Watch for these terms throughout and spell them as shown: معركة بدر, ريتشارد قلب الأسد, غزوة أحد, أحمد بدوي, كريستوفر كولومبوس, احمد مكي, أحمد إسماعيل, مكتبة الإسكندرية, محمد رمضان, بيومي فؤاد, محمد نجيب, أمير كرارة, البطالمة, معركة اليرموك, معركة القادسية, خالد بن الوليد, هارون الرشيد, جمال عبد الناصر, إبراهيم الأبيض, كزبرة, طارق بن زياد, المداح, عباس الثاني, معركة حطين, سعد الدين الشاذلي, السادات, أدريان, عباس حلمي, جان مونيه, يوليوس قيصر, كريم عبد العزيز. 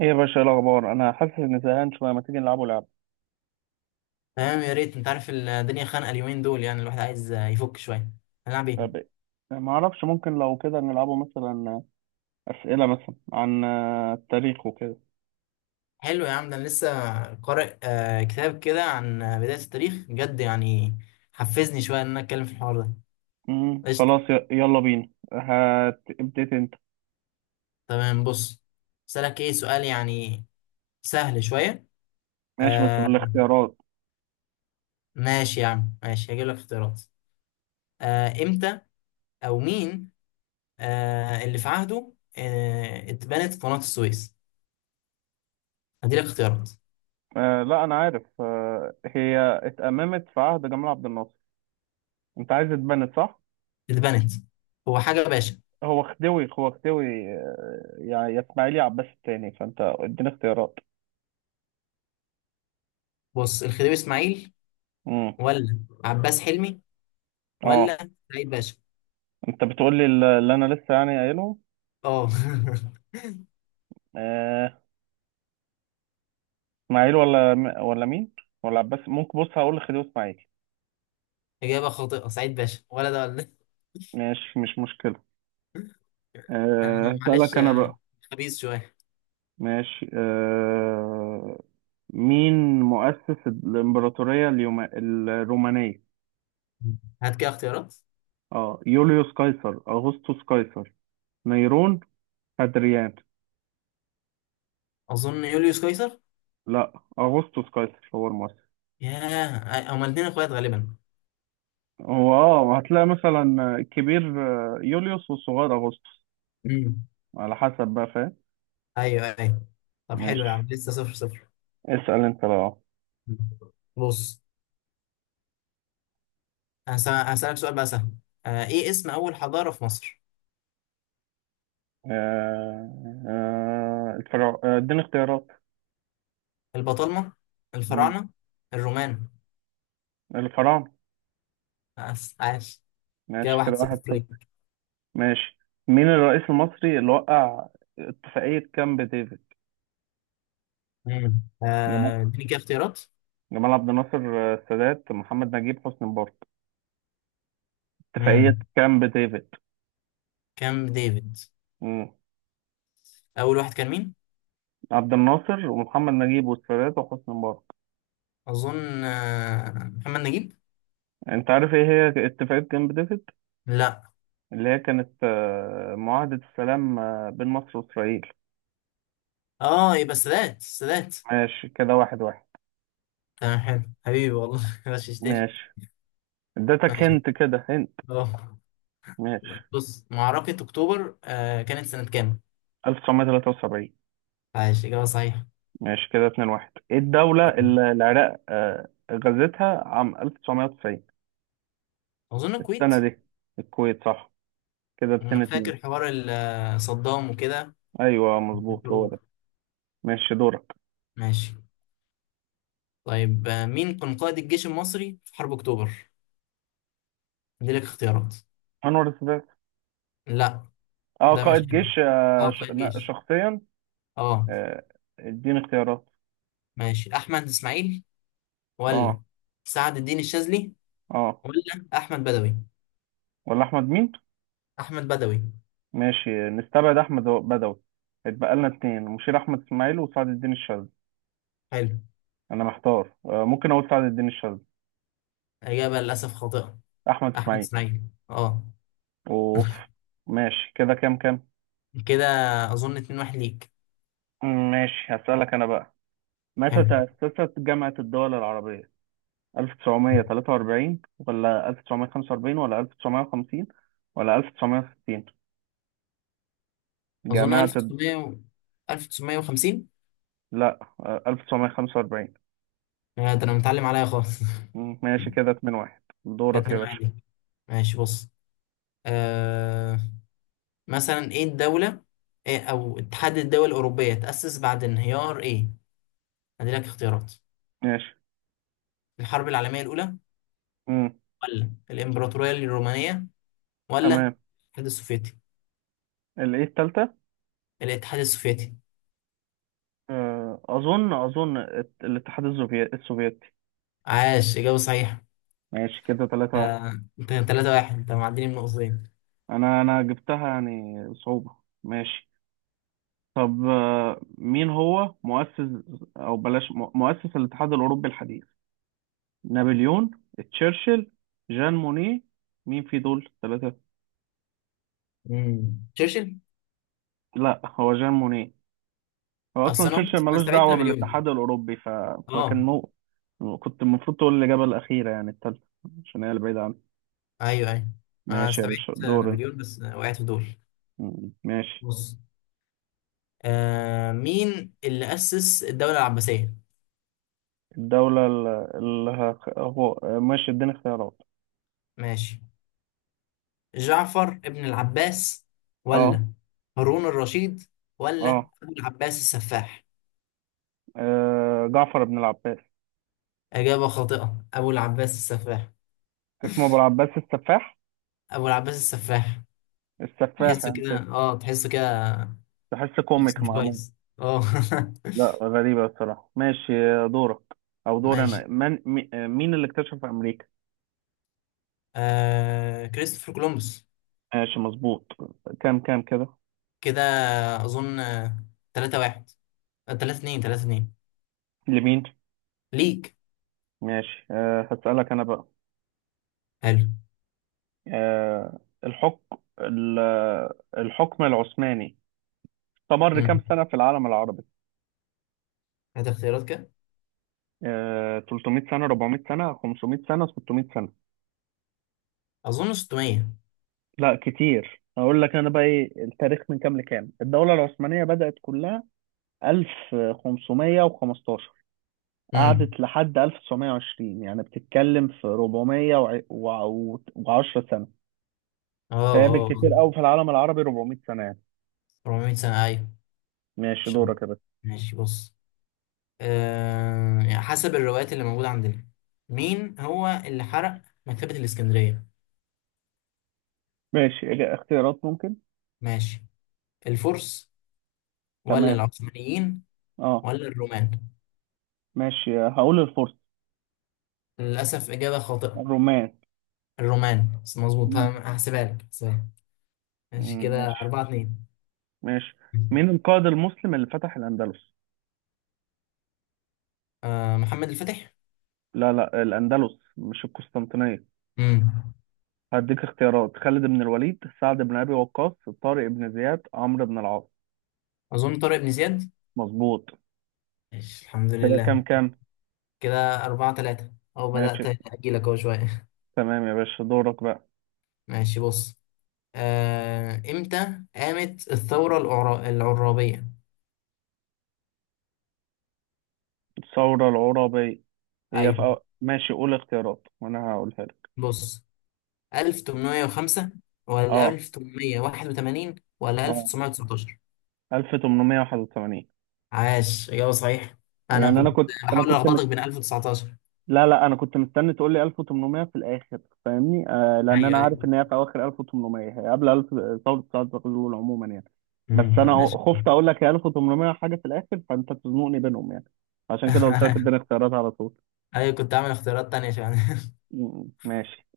ايه يا باشا، إيه الاخبار؟ انا حاسس اني زهقان شويه، ما تيجي نلعبوا لعبه؟ تمام، يا ريت. انت عارف الدنيا خانقه اليومين دول، يعني الواحد عايز يفك شويه. هنلعب ايه؟ طب إيه؟ ما اعرفش، ممكن لو كده نلعبوا مثلا اسئله مثلا عن التاريخ وكده. حلو يا عم، ده انا لسه قارئ كتاب كده عن بدايه التاريخ، بجد يعني حفزني شويه ان انا اتكلم في الحوار ده. قشطه. خلاص، يلا بينا، هتبتدي انت. تمام، بص. اسالك ايه؟ سؤال يعني سهل شويه. ماشي، بس آه، بالاختيارات. ماشي يا عم، ماشي، هجيب لك اختيارات. امتى او مين اللي في عهده اتبنت قناه السويس؟ هدي لك اختيارات. لا انا عارف، هي اتأممت في عهد جمال عبد الناصر. انت عايز اتبنت، صح؟ اتبنت. هو حاجه باشا. هو خديوي، هو خديوي. يعني يا اسماعيلي عباس التاني، فانت اديني اختيارات. بص، الخديوي اسماعيل، امم ولا عباس حلمي، اه. ولا سعيد باشا؟ انت بتقول لي اللي انا لسه يعني اه. قايلهم؟ اسماعيل ولا ولا مين؟ ولا عباس؟ ممكن بص، هقول لخديوي اسماعيل. إجابة خاطئة، سعيد باشا، ولا ده ولا ده. ماشي، مش مشكلة. أنا، معلش، هسألك أنا بقى. خبيث شوية. ماشي. مين مؤسس الإمبراطورية الرومانية؟ هات كده اختيارات. اه يوليوس قيصر، أغسطس قيصر، نيرون، أدريان. أظن يوليوس قيصر. لا، أغسطس قيصر هو المؤسس. ياه، هما الاتنين إخوات غالبا. هو هتلاقي مثلا الكبير، يوليوس والصغير أغسطس، امم على حسب بقى، فاهم؟ أيوه، أيوه. طب حلو يا عم، ماشي، لسه 0-0. اسأل انت بقى. بص، هسألك سؤال بقى سهل. إيه اسم أول حضارة في مصر؟ الفراعنة. اديني اختيارات. البطالمة، مم. الفراعنة، الرومان. الفراعنة. بس عاش. كده ماشي، كده واحد واحد صفر صفر. ليك. ماشي. مين الرئيس المصري اللي وقع اتفاقية كامب ديفيد؟ مم. جمال اديني كده اختيارات. جمال عبد الناصر، السادات، محمد نجيب، حسني مبارك. اتفاقية امم كامب ديفيد. كام ديفيد. مم. اول واحد كان مين؟ عبد الناصر ومحمد نجيب والسادات وحسني مبارك. اظن محمد نجيب. انت عارف ايه هي اتفاقية كامب ديفيد؟ لا، اللي هي كانت معاهدة السلام بين مصر وإسرائيل. اه، يبقى السادات، السادات. ماشي، كده واحد واحد. تمام، حلو حبيبي والله. غششتني. ماشي، اديتك، ماشي. هنت كده هنت. اه، ماشي. بص، معركة اكتوبر كانت سنة كام؟ 1973. عايش، اجابة صحيحة. ماشي، كده 2 1. ايه الدولة اللي العراق غزتها عام 1990؟ اظن الكويت. السنة دي، الكويت صح. كده انا 2 فاكر 2. حوار صدام وكده، ايوه، مظبوط هو الحروب. ده. ماشي، دورك. ماشي. طيب، مين كان قائد الجيش المصري في حرب اكتوبر؟ دي لك اختيارات. انور السادات. لا، اه ده مش، قائد جيش اه، قائد جيش، شخصيا. اه. آه، اديني اختيارات. ماشي، احمد اسماعيل، ولا اه. سعد الدين الشاذلي، اه. ولا احمد بدوي؟ ولا احمد مين؟ احمد بدوي. ماشي، نستبعد احمد بدوي. اتبقى لنا اتنين، مشير احمد اسماعيل وسعد الدين الشاذلي. حلو. انا محتار. ممكن اقول سعد الدين الشاذلي. اجابه للاسف خاطئه، احمد احمد اسماعيل؟ اسماعيل. اه. اوف. ماشي، كده كام كام؟ كده اظن 2 1 ليك. ماشي، هسألك انا بقى. متى حلو. تأسست جامعة الدول العربية؟ 1943 ولا 1945 ولا 1950 ولا 1960؟ اظن جامعة الد... 1900 1950. لا، 1945. ده انا متعلم عليا خالص. مم، ماشي، كده 2 1. كده دورك 2 يا 1 باشا. ليك. ماشي، بص. آه مثلا، ايه الدوله، إيه، او اتحاد الدول الاوروبيه تاسس بعد انهيار ايه؟ هدي لك اختيارات. ماشي. الحرب العالميه الاولى، مم، ولا الامبراطوريه الرومانيه، ولا تمام. الاتحاد السوفيتي؟ الايه التالتة. الاتحاد السوفيتي. اظن السوفيتي. عاش، إجابة صحيحة. ماشي، كده 3 1. انت 3-1. انت معديني من نقطتين. انا جبتها يعني صعوبة. ماشي. طب مين هو مؤسس، او بلاش مؤسس الاتحاد الاوروبي الحديث؟ نابليون، تشرشل، جان مونيه. مين في دول ثلاثة؟ مم. تشرشل. لا، هو جان مونيه. هو اصلا اصل انا تشرشل قلت انا ملوش استبعدت دعوة نابليون. بالاتحاد الاوروبي فكان اه. مو كنت المفروض تقول الاجابة الاخيرة يعني الثالثة، عشان هي اللي بعيدة عنها. ايوه، ايوه. انا ماشي يا باشا، استبعدت دور انت. نابليون بس وقعت في دول. ماشي. بص، مين اللي اسس الدوله العباسيه؟ الدولة اللي هخ... هو ماشي، اديني اختيارات. ماشي، جعفر ابن العباس، اه. ولا هارون الرشيد، ولا اه. ابو العباس السفاح؟ جعفر بن العباس. اجابه خاطئه، ابو العباس السفاح. اسمه ابو العباس السفاح. ابو العباس السفاح. السفاح، تحسه يعني كده، تحس، اه، تحسه كده. تحس شخص كوميك مش معمول. كويس. اه. لا، غريبة الصراحة. ماشي، دورك. أو دور أنا، ماشي، من مين اللي اكتشف أمريكا؟ كريستوفر كولومبوس. ماشي، مظبوط. كام كام كده؟ كده اظن 3-1. 3-2، 3-2 لمين؟ ليك. ماشي. هسألك أنا بقى. حلو. أه الحكم ال- الحكم العثماني استمر كام امم سنة في العالم العربي؟ هات اختيارات. كده 300 سنة، 400 سنة، 500 سنة، 600 سنة؟ اظن 600. لا كتير. أقول لك أنا بقى إيه التاريخ من كام لكام؟ الدولة العثمانية بدأت كلها 1515، امم قعدت لحد 1920، يعني بتتكلم في 410 سنة. اه، فهي اه، بالكتير آه. قوي في العالم العربي 400 سنة يعني. 400 سنة، ايوه إن ماشي، شاء الله. دورك يا باشا. ماشي، بص. يعني حسب الروايات اللي موجودة عندنا، مين هو اللي حرق مكتبة الإسكندرية؟ ماشي. اختيارات ممكن. ماشي، الفرس، ولا تمام. العثمانيين، اه. ولا الرومان؟ ماشي، هقول الفرس. للأسف إجابة خاطئة. الرومان. الرومان، بس مظبوط. مم. هحسبها لك، هحسبها لك. ماشي، مم، كده ماشي. 4-2. ماشي. مين القائد المسلم اللي فتح الأندلس؟ محمد الفاتح. لا، لا، الأندلس مش القسطنطينية. امم هديك اختيارات، خالد بن الوليد، سعد بن أبي وقاص، طارق بن زياد، عمرو بن العاص. أظن طارق بن زياد. مظبوط. ماشي، الحمد كده لله. كام كام؟ كده 4-3، أو ماشي، بدأت أجيلك أهو شوية. تمام يا باشا، دورك بقى. ماشي، بص. إمتى قامت الثورة العرابية؟ الثورة العرابية. هي في أيوة، ماشي، قول اختيارات وانا هقولها لك. بص. 1805، ولا اه 1881، ولا اه 1919؟ 1881. عاش، إجابة صحيحة. أنا يعني كنت بحاول ألخبطك بين 1019. لا، لا، انا كنت مستني تقول لي 1800 في الاخر، فاهمني. لان انا ايوه، ايوه. عارف ان هي في اواخر 1800، هي قبل 1000. ثورة سعد زغلول عموما يعني. بس امم احنا انا ش... خفت اقول لك هي 1800 حاجة في الاخر، فانت تزنقني بينهم يعني. عشان كده قلت لك اديني اختيارات على طول. ايوه، كنت عامل اختيارات تانية عشان. ماشي.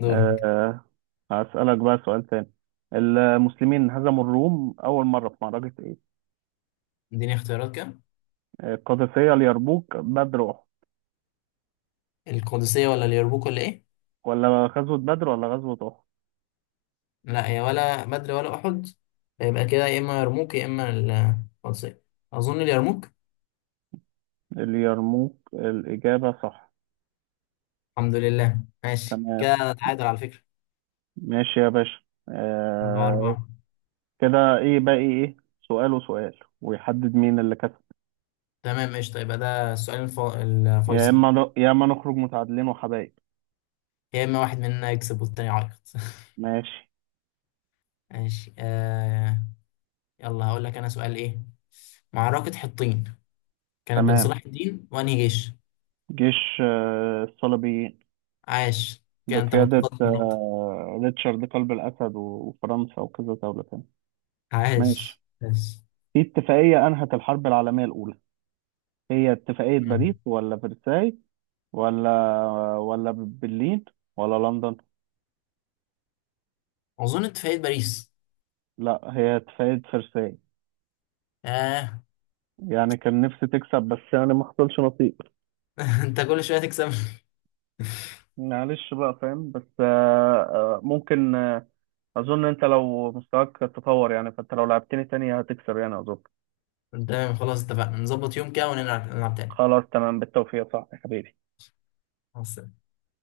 دورك. آه، هسألك بقى سؤال تاني. المسلمين هزموا الروم أول مرة في معركة إيه؟ اديني اختيارات كام؟ القادسية، اليرموك، بدر، أحد. القدسية، ولا اليرموك، ولا ايه؟ ولا غزوة بدر ولا غزوة أحد؟ لا، هي ولا بدر ولا احد. يبقى كده يا اما يرموك يا اما القدسية. اظن اليرموك. اليرموك الإجابة صح. الحمد لله. ماشي، تمام. كده نتعادل على فكرة. ماشي يا باشا. أربعة آه أربعة كده إيه باقي، إيه؟ إيه؟ سؤال وسؤال ويحدد مين اللي كسب. تمام، قشطة. يبقى ده السؤال يا الفيصل. إما يا إما نخرج متعادلين وحبايب. يا اما واحد مننا يكسب، والتاني يعيط. ماشي. ماشي. يلا هقول لك انا سؤال. ايه معركة حطين كانت بين تمام. صلاح الدين وانهي جيش؟ جيش الصليبيين. عاش، كده انت بقيادة متقدم بنقطة. ريتشارد قلب الأسد وفرنسا وكذا دولة تانية. عاش، ماشي. عاش. في اتفاقية أنهت الحرب العالمية الأولى، هي اتفاقية باريس مم. ولا فرساي ولا ولا برلين ولا لندن؟ اظن انت في عيد باريس. لا، هي اتفاقية فرساي. آه. يعني كان نفسي تكسب بس يعني ما حصلش نصيب. انت كل شوية تكسب. معلش بقى، فاهم؟ بس ممكن، أظن أنت لو مستواك تطور يعني، فأنت لو لعبتني تاني هتكسب يعني، أظن. تمام، خلاص اتفقنا. نظبط يوم كده ونلعب نلعب تاني. خلاص تمام، بالتوفيق، صح يا حبيبي. مع السلامة.